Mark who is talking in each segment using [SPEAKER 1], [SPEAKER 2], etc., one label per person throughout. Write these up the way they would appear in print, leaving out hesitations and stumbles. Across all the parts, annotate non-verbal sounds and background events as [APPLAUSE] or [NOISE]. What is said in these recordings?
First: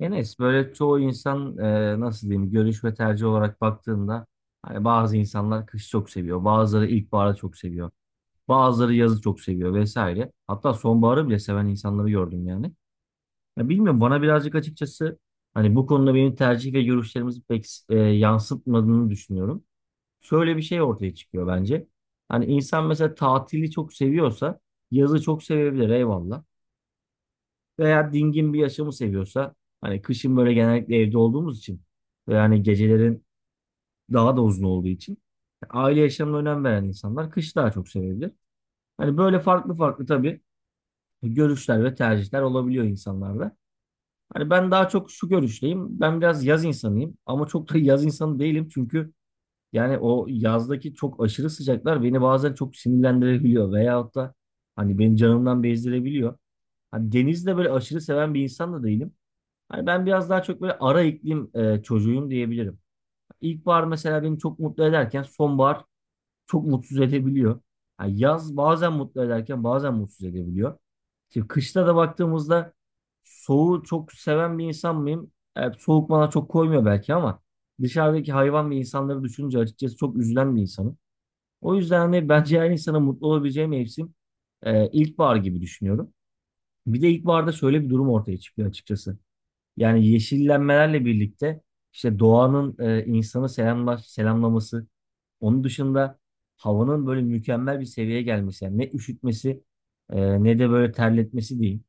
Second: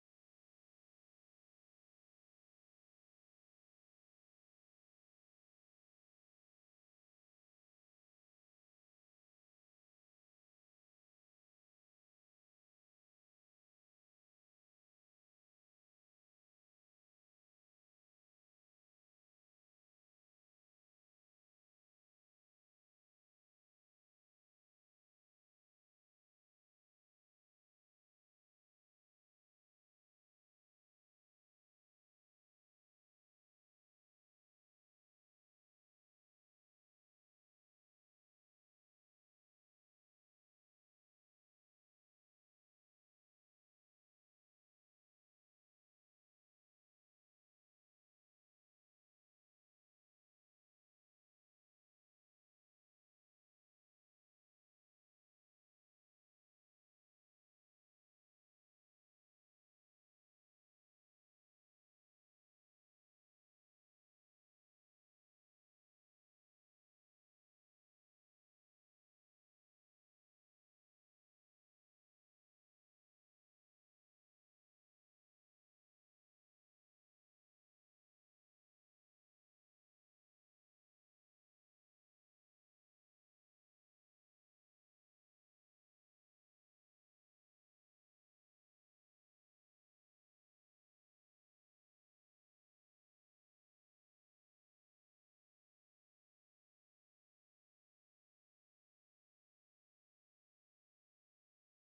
[SPEAKER 1] Enes böyle çoğu insan nasıl diyeyim görüş ve tercih olarak baktığında hani bazı insanlar kışı çok seviyor. Bazıları ilkbaharı çok seviyor. Bazıları yazı çok seviyor vesaire. Hatta sonbaharı bile seven insanları gördüm yani. Ya bilmiyorum bana birazcık açıkçası hani bu konuda benim tercih ve görüşlerimizi pek yansıtmadığını düşünüyorum. Şöyle bir şey ortaya çıkıyor bence. Hani insan mesela tatili çok seviyorsa yazı çok sevebilir eyvallah veya dingin bir yaşamı seviyorsa hani kışın böyle genellikle evde olduğumuz için ve yani gecelerin daha da uzun olduğu için aile yaşamına önem veren insanlar kış daha çok sevebilir. Hani böyle farklı farklı tabii görüşler ve tercihler olabiliyor insanlarda. Hani ben daha çok şu görüşteyim. Ben biraz yaz insanıyım ama çok da [LAUGHS] yaz insanı değilim çünkü yani o yazdaki çok aşırı sıcaklar beni bazen çok sinirlendirebiliyor veyahut da hani beni canımdan bezdirebiliyor. Hani denizi de böyle aşırı seven bir insan da değilim. Hani ben biraz daha çok böyle ara iklim çocuğuyum diyebilirim. İlkbahar mesela beni çok mutlu ederken sonbahar çok mutsuz edebiliyor. Ha, yaz bazen mutlu ederken bazen mutsuz edebiliyor. Şimdi kışta da baktığımızda soğuğu çok seven bir insan mıyım? Evet, soğuk bana çok koymuyor belki ama dışarıdaki hayvan ve insanları düşününce açıkçası çok üzülen bir insanım. O yüzden hani bence her insana mutlu olabileceği mevsim ilkbahar gibi düşünüyorum. Bir de ilkbaharda şöyle bir durum ortaya çıkıyor açıkçası. Yani yeşillenmelerle birlikte işte doğanın insanı selamlaması, onun dışında havanın böyle mükemmel bir seviyeye gelmesi. Yani ne üşütmesi ne de böyle terletmesi değil.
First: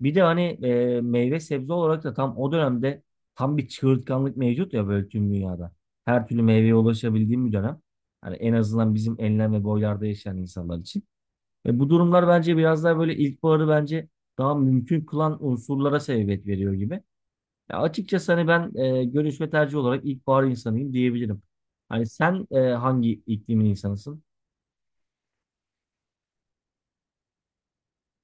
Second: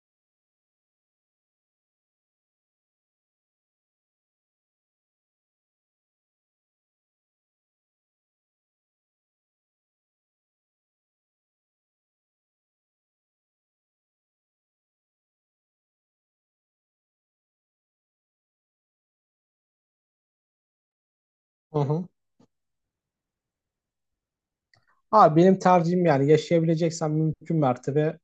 [SPEAKER 1] Bir de hani meyve sebze olarak da tam o dönemde tam bir çığırtkanlık mevcut ya böyle tüm dünyada. Her türlü meyveye ulaşabildiğim bir dönem. Hani en azından bizim enlem ve boylarda yaşayan insanlar için. Ve bu durumlar bence biraz daha böyle ilkbaharı bence daha mümkün kılan unsurlara sebebiyet veriyor gibi. Ya açıkçası hani ben görüş ve tercih olarak ilkbahar insanıyım diyebilirim.
[SPEAKER 2] Hı
[SPEAKER 1] Hani
[SPEAKER 2] hı.
[SPEAKER 1] sen hangi iklimin insanısın?
[SPEAKER 2] Abi benim tercihim yani yaşayabileceksem mümkün mertebe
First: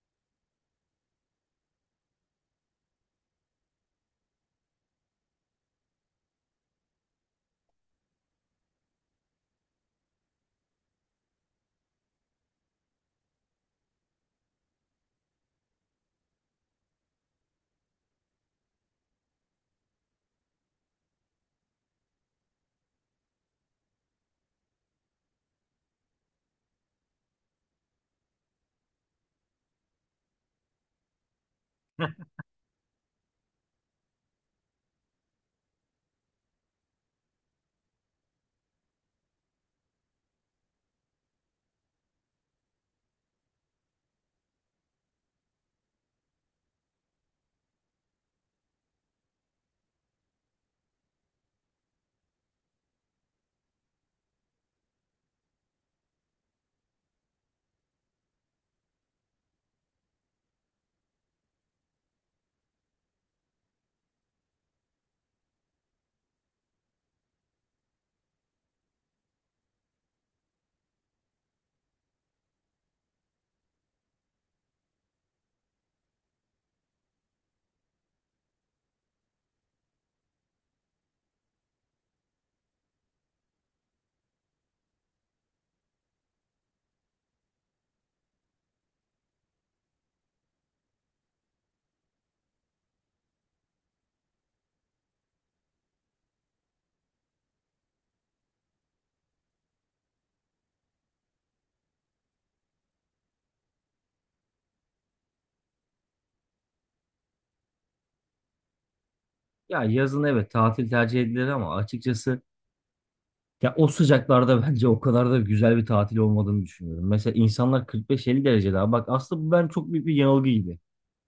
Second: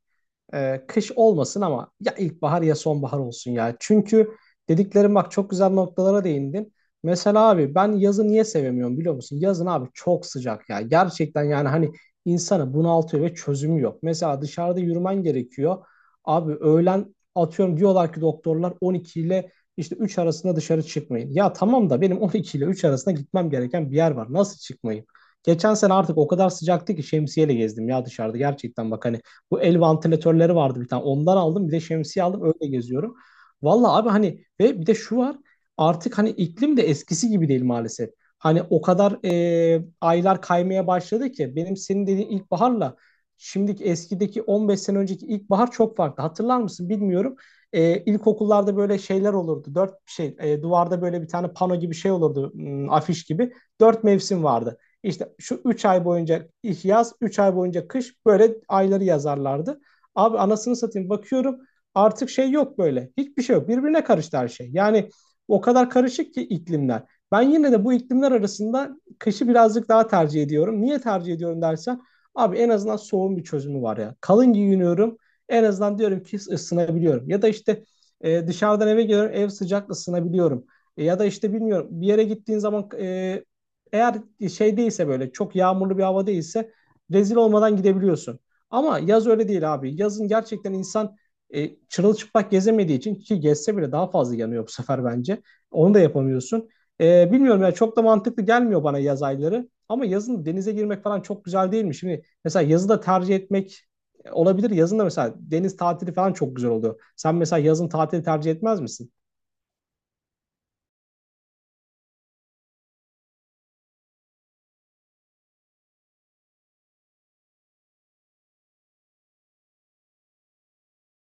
[SPEAKER 2] Kış olmasın ama ya ilkbahar ya sonbahar olsun ya. Çünkü dediklerim bak, çok güzel noktalara değindin. Mesela abi, ben yazı niye sevemiyorum biliyor musun? Yazın abi çok sıcak ya. Gerçekten yani hani insanı bunaltıyor ve çözümü yok. Mesela dışarıda yürümen gerekiyor. Abi öğlen atıyorum, diyorlar ki doktorlar 12 ile işte 3 arasında dışarı çıkmayın. Ya tamam da benim 12 ile 3 arasında gitmem gereken bir yer var. Nasıl çıkmayayım? Geçen sene artık o kadar sıcaktı ki şemsiyeyle gezdim ya dışarıda, gerçekten bak hani bu el vantilatörleri vardı bir tane. Ondan aldım. Bir de şemsiye aldım. Öyle geziyorum. Vallahi abi hani, ve bir de şu var. Artık hani iklim de eskisi gibi değil maalesef. Hani o kadar aylar kaymaya başladı ki benim senin dediğin ilkbaharla şimdiki, eskideki 15 sene önceki ilkbahar çok farklı. Hatırlar mısın bilmiyorum. İlkokullarda böyle şeyler olurdu. Dört şey, duvarda böyle bir tane pano gibi şey olurdu. Afiş gibi. Dört mevsim vardı. İşte şu 3 ay boyunca yaz, 3 ay boyunca kış, böyle ayları yazarlardı. Abi anasını satayım, bakıyorum artık şey yok böyle. Hiçbir şey yok. Birbirine karıştı her şey. Yani o kadar karışık ki iklimler. Ben yine de bu iklimler arasında kışı birazcık daha tercih ediyorum. Niye tercih ediyorum dersen, abi en azından soğun bir çözümü var ya. Kalın giyiniyorum. En azından diyorum ki ısınabiliyorum. Ya da işte dışarıdan eve geliyorum, ev sıcak, ısınabiliyorum. Ya da işte bilmiyorum, bir yere gittiğin zaman eğer şey değilse, böyle çok yağmurlu bir hava değilse, rezil olmadan gidebiliyorsun. Ama yaz öyle değil abi. Yazın gerçekten insan çırılçıplak gezemediği için, ki gezse bile daha fazla yanıyor bu sefer bence. Onu da yapamıyorsun. Bilmiyorum ya, çok da mantıklı gelmiyor bana yaz ayları. Ama yazın denize girmek falan çok güzel değil mi? Şimdi mesela yazı da tercih etmek olabilir. Yazın da mesela deniz tatili falan çok güzel oluyor. Sen mesela yazın tatili tercih etmez misin?
[SPEAKER 1] Ya yazın evet tatil tercih edilir ama açıkçası ya o sıcaklarda [LAUGHS] bence o kadar da güzel bir tatil olmadığını düşünüyorum. Mesela insanlar 45-50 derece daha. Bak aslında bu ben çok büyük bir yanılgı gibi.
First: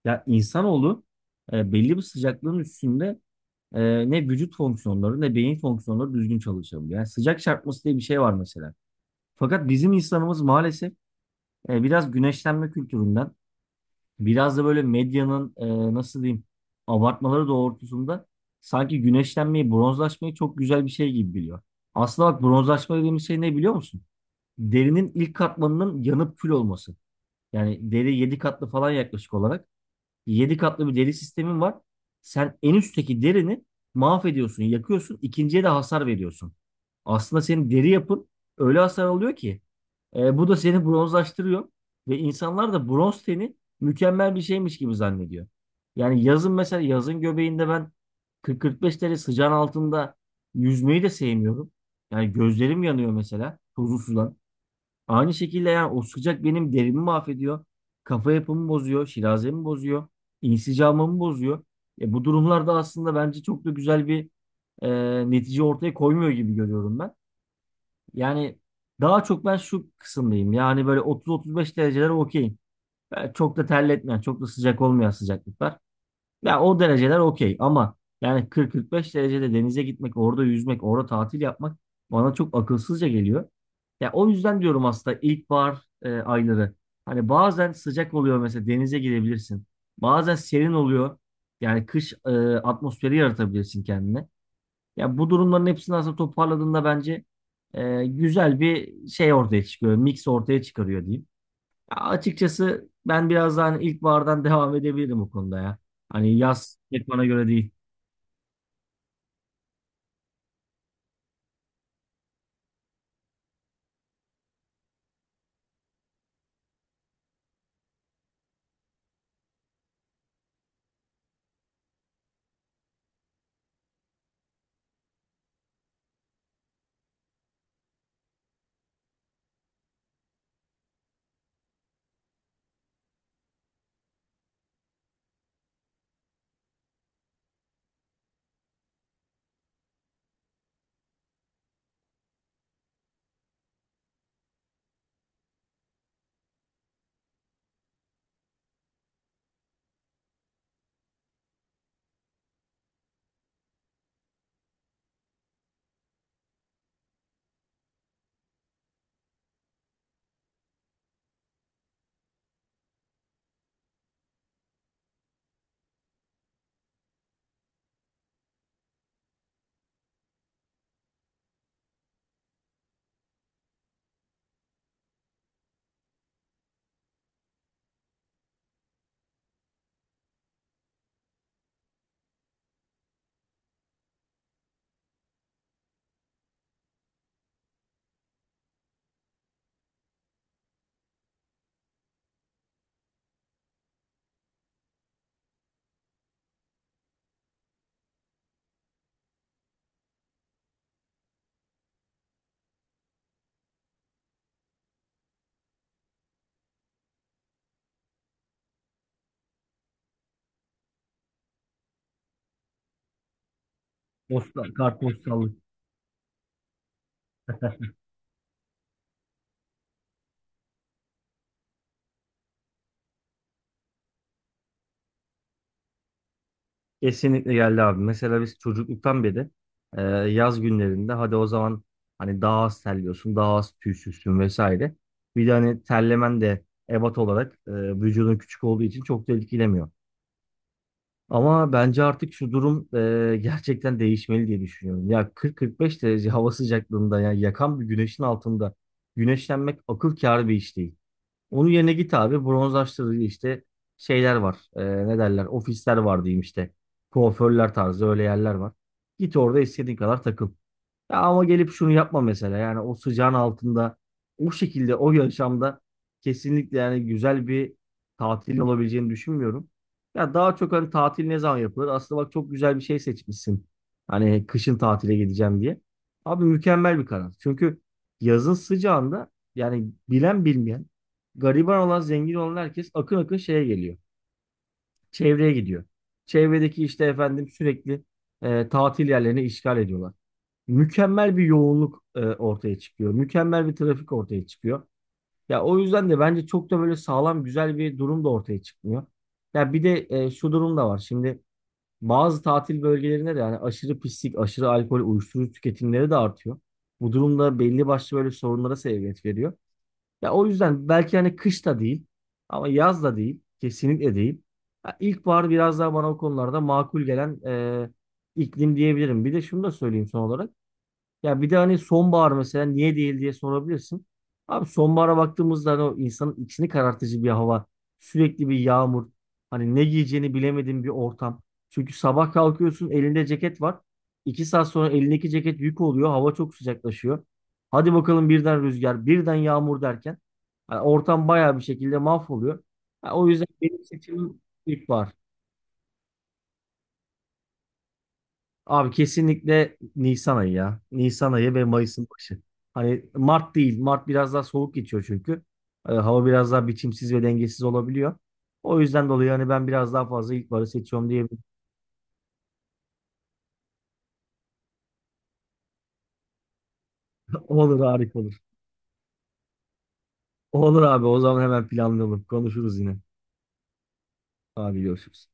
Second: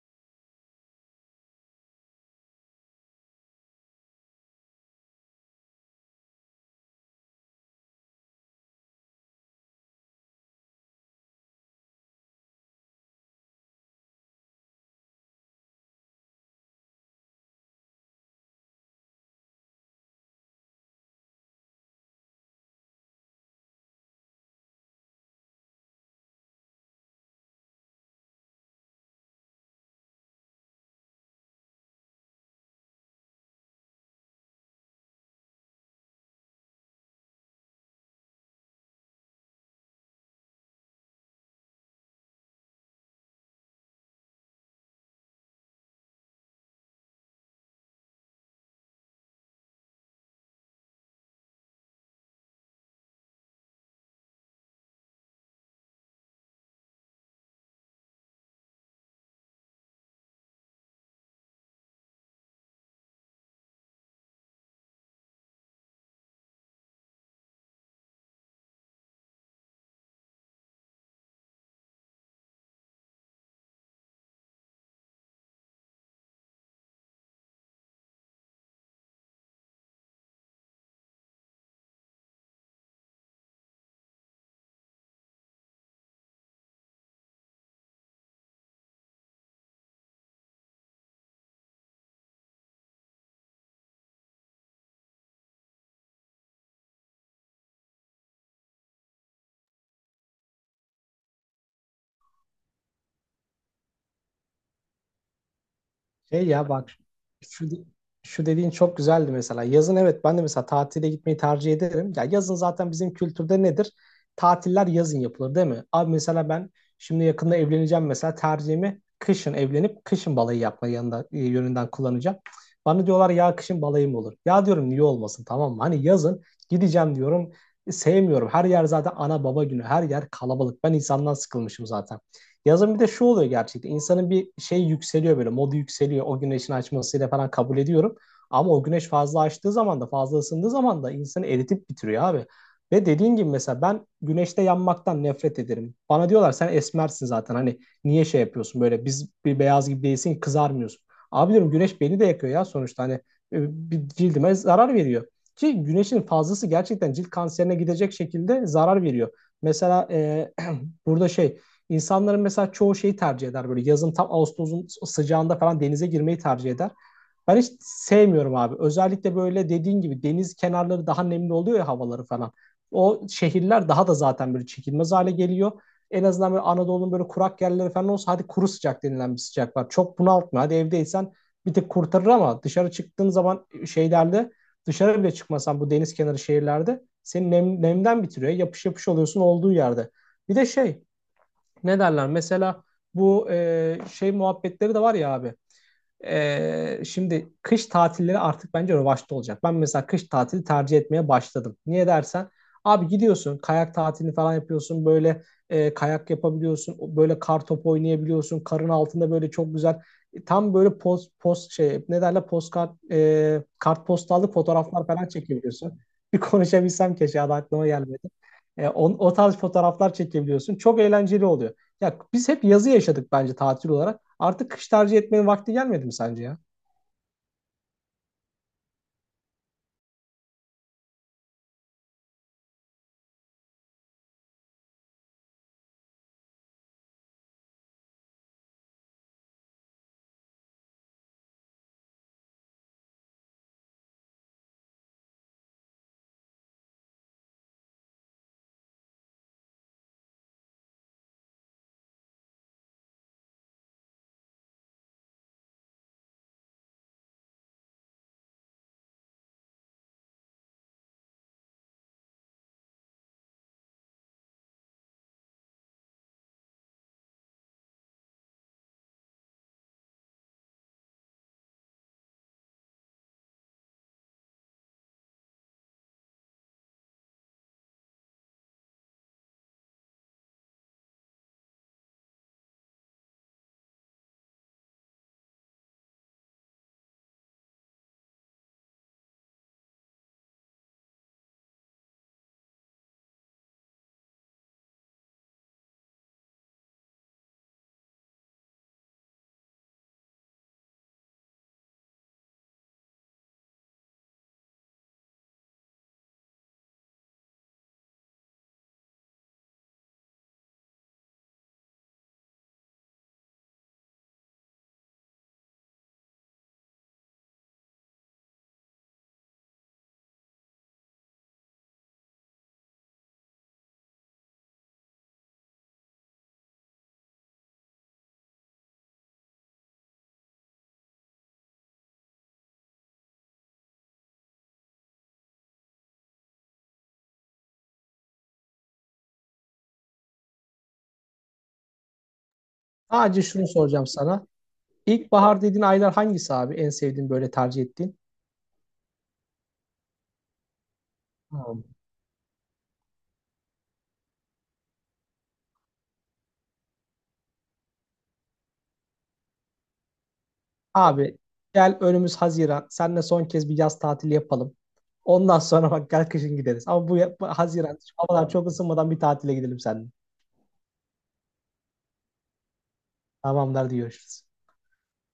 [SPEAKER 1] Ya insanoğlu belli bir sıcaklığın üstünde ne vücut fonksiyonları ne beyin fonksiyonları düzgün çalışabiliyor. Yani sıcak çarpması diye bir şey var mesela. Fakat bizim insanımız maalesef biraz güneşlenme kültüründen biraz da böyle medyanın nasıl diyeyim abartmaları doğrultusunda sanki güneşlenmeyi, bronzlaşmayı çok güzel bir şey gibi biliyor. Aslında bak bronzlaşma dediğimiz şey ne biliyor musun? Derinin ilk katmanının yanıp kül olması. Yani deri 7 katlı falan yaklaşık olarak. 7 katlı bir deri sistemin var. Sen en üstteki derini mahvediyorsun, yakıyorsun, ikinciye de hasar veriyorsun. Aslında senin deri yapın öyle hasar alıyor ki bu da seni bronzlaştırıyor ve insanlar da bronz teni mükemmel bir şeymiş gibi zannediyor. Yani yazın mesela yazın göbeğinde ben 40-45 derece sıcağın altında yüzmeyi de sevmiyorum. Yani gözlerim yanıyor mesela tuzlu sudan. Aynı şekilde yani o sıcak benim derimi mahvediyor. Kafa yapımı bozuyor, şirazemi bozuyor, insicamımı bozuyor. Bu durumlarda aslında bence çok da güzel bir netice ortaya koymuyor gibi görüyorum ben. Yani daha çok ben şu kısımdayım. Yani böyle 30-35 dereceler okey. Yani çok da terletmeyen, çok da sıcak olmayan sıcaklıklar. Ya o dereceler okey ama yani 40-45 derecede denize gitmek, orada yüzmek, orada tatil yapmak bana çok akılsızca geliyor. Ya o yüzden diyorum aslında ilkbahar ayları. Hani bazen sıcak oluyor mesela denize girebilirsin. Bazen serin oluyor. Yani kış atmosferi yaratabilirsin kendine. Ya bu durumların hepsini aslında toparladığında bence güzel bir şey ortaya çıkıyor. Mix ortaya çıkarıyor diyeyim. Ya açıkçası ben biraz daha hani ilkbahardan [LAUGHS] devam edebilirim bu konuda ya. Hani
[SPEAKER 2] Şey ya
[SPEAKER 1] yaz
[SPEAKER 2] bak,
[SPEAKER 1] pek bana göre
[SPEAKER 2] şu
[SPEAKER 1] değil.
[SPEAKER 2] şu dediğin çok güzeldi mesela. Yazın evet, ben de mesela tatile gitmeyi tercih ederim. Ya yazın zaten bizim kültürde nedir? Tatiller yazın yapılır değil mi? Abi mesela ben şimdi yakında evleneceğim, mesela tercihimi kışın evlenip kışın balayı yapma yanında, yönünden kullanacağım. Bana diyorlar ya, kışın balayı mı olur? Ya diyorum niye olmasın, tamam mı? Hani yazın gideceğim diyorum. Sevmiyorum. Her yer zaten ana baba günü. Her yer kalabalık. Ben insandan sıkılmışım zaten. Yazın bir de şu oluyor gerçekten. İnsanın bir şey yükseliyor böyle. Modu yükseliyor. O güneşin açmasıyla falan kabul ediyorum. Ama o güneş fazla açtığı zaman da, fazla ısındığı zaman da insanı eritip bitiriyor abi. Ve dediğin gibi mesela ben güneşte yanmaktan nefret ederim. Bana diyorlar sen esmersin zaten, hani niye şey yapıyorsun, böyle biz bir beyaz gibi değilsin, kızarmıyorsun. Abi diyorum güneş beni de yakıyor ya sonuçta, hani bir cildime zarar veriyor. Ki güneşin fazlası gerçekten cilt kanserine gidecek şekilde zarar veriyor. Mesela [CLEARS THROAT] burada şey, İnsanların mesela çoğu şeyi tercih eder, böyle yazın tam Ağustos'un sıcağında falan denize girmeyi tercih eder. Ben hiç sevmiyorum abi. Özellikle böyle dediğin gibi deniz kenarları daha nemli oluyor ya, havaları falan. O şehirler daha da zaten böyle çekilmez hale geliyor. En azından böyle Anadolu'nun böyle kurak yerleri falan olsa, hadi kuru sıcak denilen bir sıcak var. Çok bunaltmıyor. Hadi evdeysen bir tık kurtarır, ama dışarı çıktığın zaman şeylerde, dışarı bile çıkmasan bu deniz kenarı şehirlerde seni nem, nemden bitiriyor. Yapış yapış oluyorsun olduğu yerde. Bir de şey, ne derler? Mesela bu şey muhabbetleri de var ya abi. Şimdi kış tatilleri artık bence revaçta olacak. Ben mesela kış tatili tercih etmeye başladım. Niye dersen, abi gidiyorsun kayak tatilini falan yapıyorsun böyle, kayak yapabiliyorsun, böyle kar topu oynayabiliyorsun karın altında, böyle çok güzel, tam böyle post post şey ne derler, kartpostallık
[SPEAKER 1] Posta,
[SPEAKER 2] fotoğraflar falan
[SPEAKER 1] kartpostallık.
[SPEAKER 2] çekebiliyorsun. [LAUGHS] Bir konuşabilsem, keşke adı aklıma
[SPEAKER 1] [LAUGHS]
[SPEAKER 2] gelmedi. O tarz fotoğraflar çekebiliyorsun. Çok eğlenceli oluyor. Ya biz hep yazı yaşadık bence tatil olarak. Artık kış tercih etmenin vakti gelmedi mi sence ya?
[SPEAKER 1] Kesinlikle geldi abi. Mesela biz çocukluktan beri e, yaz günlerinde hadi o zaman hani daha az terliyorsun, daha az tüysüzsün vesaire. Bir de hani terlemen de ebat olarak vücudun küçük olduğu için çok da etkilemiyor. Ama bence artık şu durum gerçekten değişmeli diye düşünüyorum. Ya 40-45 derece hava sıcaklığında ya yakan bir güneşin altında güneşlenmek akıl kârı bir iş değil. Onun yerine git abi bronzlaştırıcı işte şeyler var. Ne derler? Ofisler var diyeyim işte. Kuaförler tarzı öyle yerler var. Git orada istediğin kadar takıl. Ya ama gelip şunu yapma mesela. Yani o sıcağın altında o şekilde o yaşamda kesinlikle yani güzel bir tatil olabileceğini düşünmüyorum. Ya daha çok hani tatil ne zaman yapılır? Aslında bak çok güzel bir şey seçmişsin. Hani kışın tatile gideceğim diye. Abi mükemmel bir karar. Çünkü yazın sıcağında yani bilen bilmeyen, gariban olan zengin olan herkes akın akın şeye geliyor. Çevreye gidiyor. Çevredeki işte efendim sürekli tatil yerlerini işgal ediyorlar, mükemmel bir yoğunluk ortaya çıkıyor. Mükemmel bir trafik ortaya çıkıyor. Ya o yüzden de bence çok da böyle sağlam güzel bir durum da ortaya çıkmıyor. Ya bir de şu durum da var. Şimdi bazı tatil bölgelerinde de yani aşırı pislik, aşırı alkol, uyuşturucu tüketimleri de artıyor. Bu durumda belli başlı böyle sorunlara sebebiyet veriyor. Ya o yüzden belki hani kış da değil ama yaz da değil, kesinlikle değil. Ya ilkbahar biraz daha bana o konularda makul gelen e, iklim diyebilirim. Bir de şunu da söyleyeyim son olarak. Ya bir de hani sonbahar mesela niye değil diye sorabilirsin. Abi sonbahara baktığımızda hani o insanın içini karartıcı bir hava. Sürekli bir yağmur. Hani ne giyeceğini bilemediğin bir ortam. Çünkü sabah kalkıyorsun elinde ceket var. İki saat sonra elindeki ceket yük oluyor. Hava çok sıcaklaşıyor. Hadi bakalım birden rüzgar, birden yağmur derken, hani ortam bayağı bir şekilde mahvoluyor. Ha, o
[SPEAKER 2] Sadece
[SPEAKER 1] yüzden
[SPEAKER 2] şunu
[SPEAKER 1] benim
[SPEAKER 2] soracağım
[SPEAKER 1] seçimim
[SPEAKER 2] sana.
[SPEAKER 1] ilkbahar.
[SPEAKER 2] İlkbahar dediğin aylar hangisi abi? En sevdiğin, böyle tercih ettiğin?
[SPEAKER 1] Abi kesinlikle Nisan ayı ya. Nisan ayı ve
[SPEAKER 2] Hmm.
[SPEAKER 1] Mayıs'ın başı. Hani Mart değil. Mart biraz daha soğuk geçiyor çünkü. Hava biraz daha biçimsiz ve dengesiz olabiliyor. O yüzden dolayı hani ben biraz daha fazla ilkbaharı seçiyorum
[SPEAKER 2] Abi
[SPEAKER 1] diyebilirim.
[SPEAKER 2] gel, önümüz Haziran. Seninle son kez bir yaz tatili yapalım. Ondan sonra bak, gel kışın gideriz. Ama bu,
[SPEAKER 1] [LAUGHS]
[SPEAKER 2] bu
[SPEAKER 1] Olur,
[SPEAKER 2] Haziran
[SPEAKER 1] harika olur.
[SPEAKER 2] havalar çok ısınmadan bir tatile gidelim seninle.
[SPEAKER 1] Olur abi, o zaman hemen planlayalım. Konuşuruz yine.
[SPEAKER 2] Tamamdır, hadi görüşürüz.
[SPEAKER 1] Abi görüşürüz.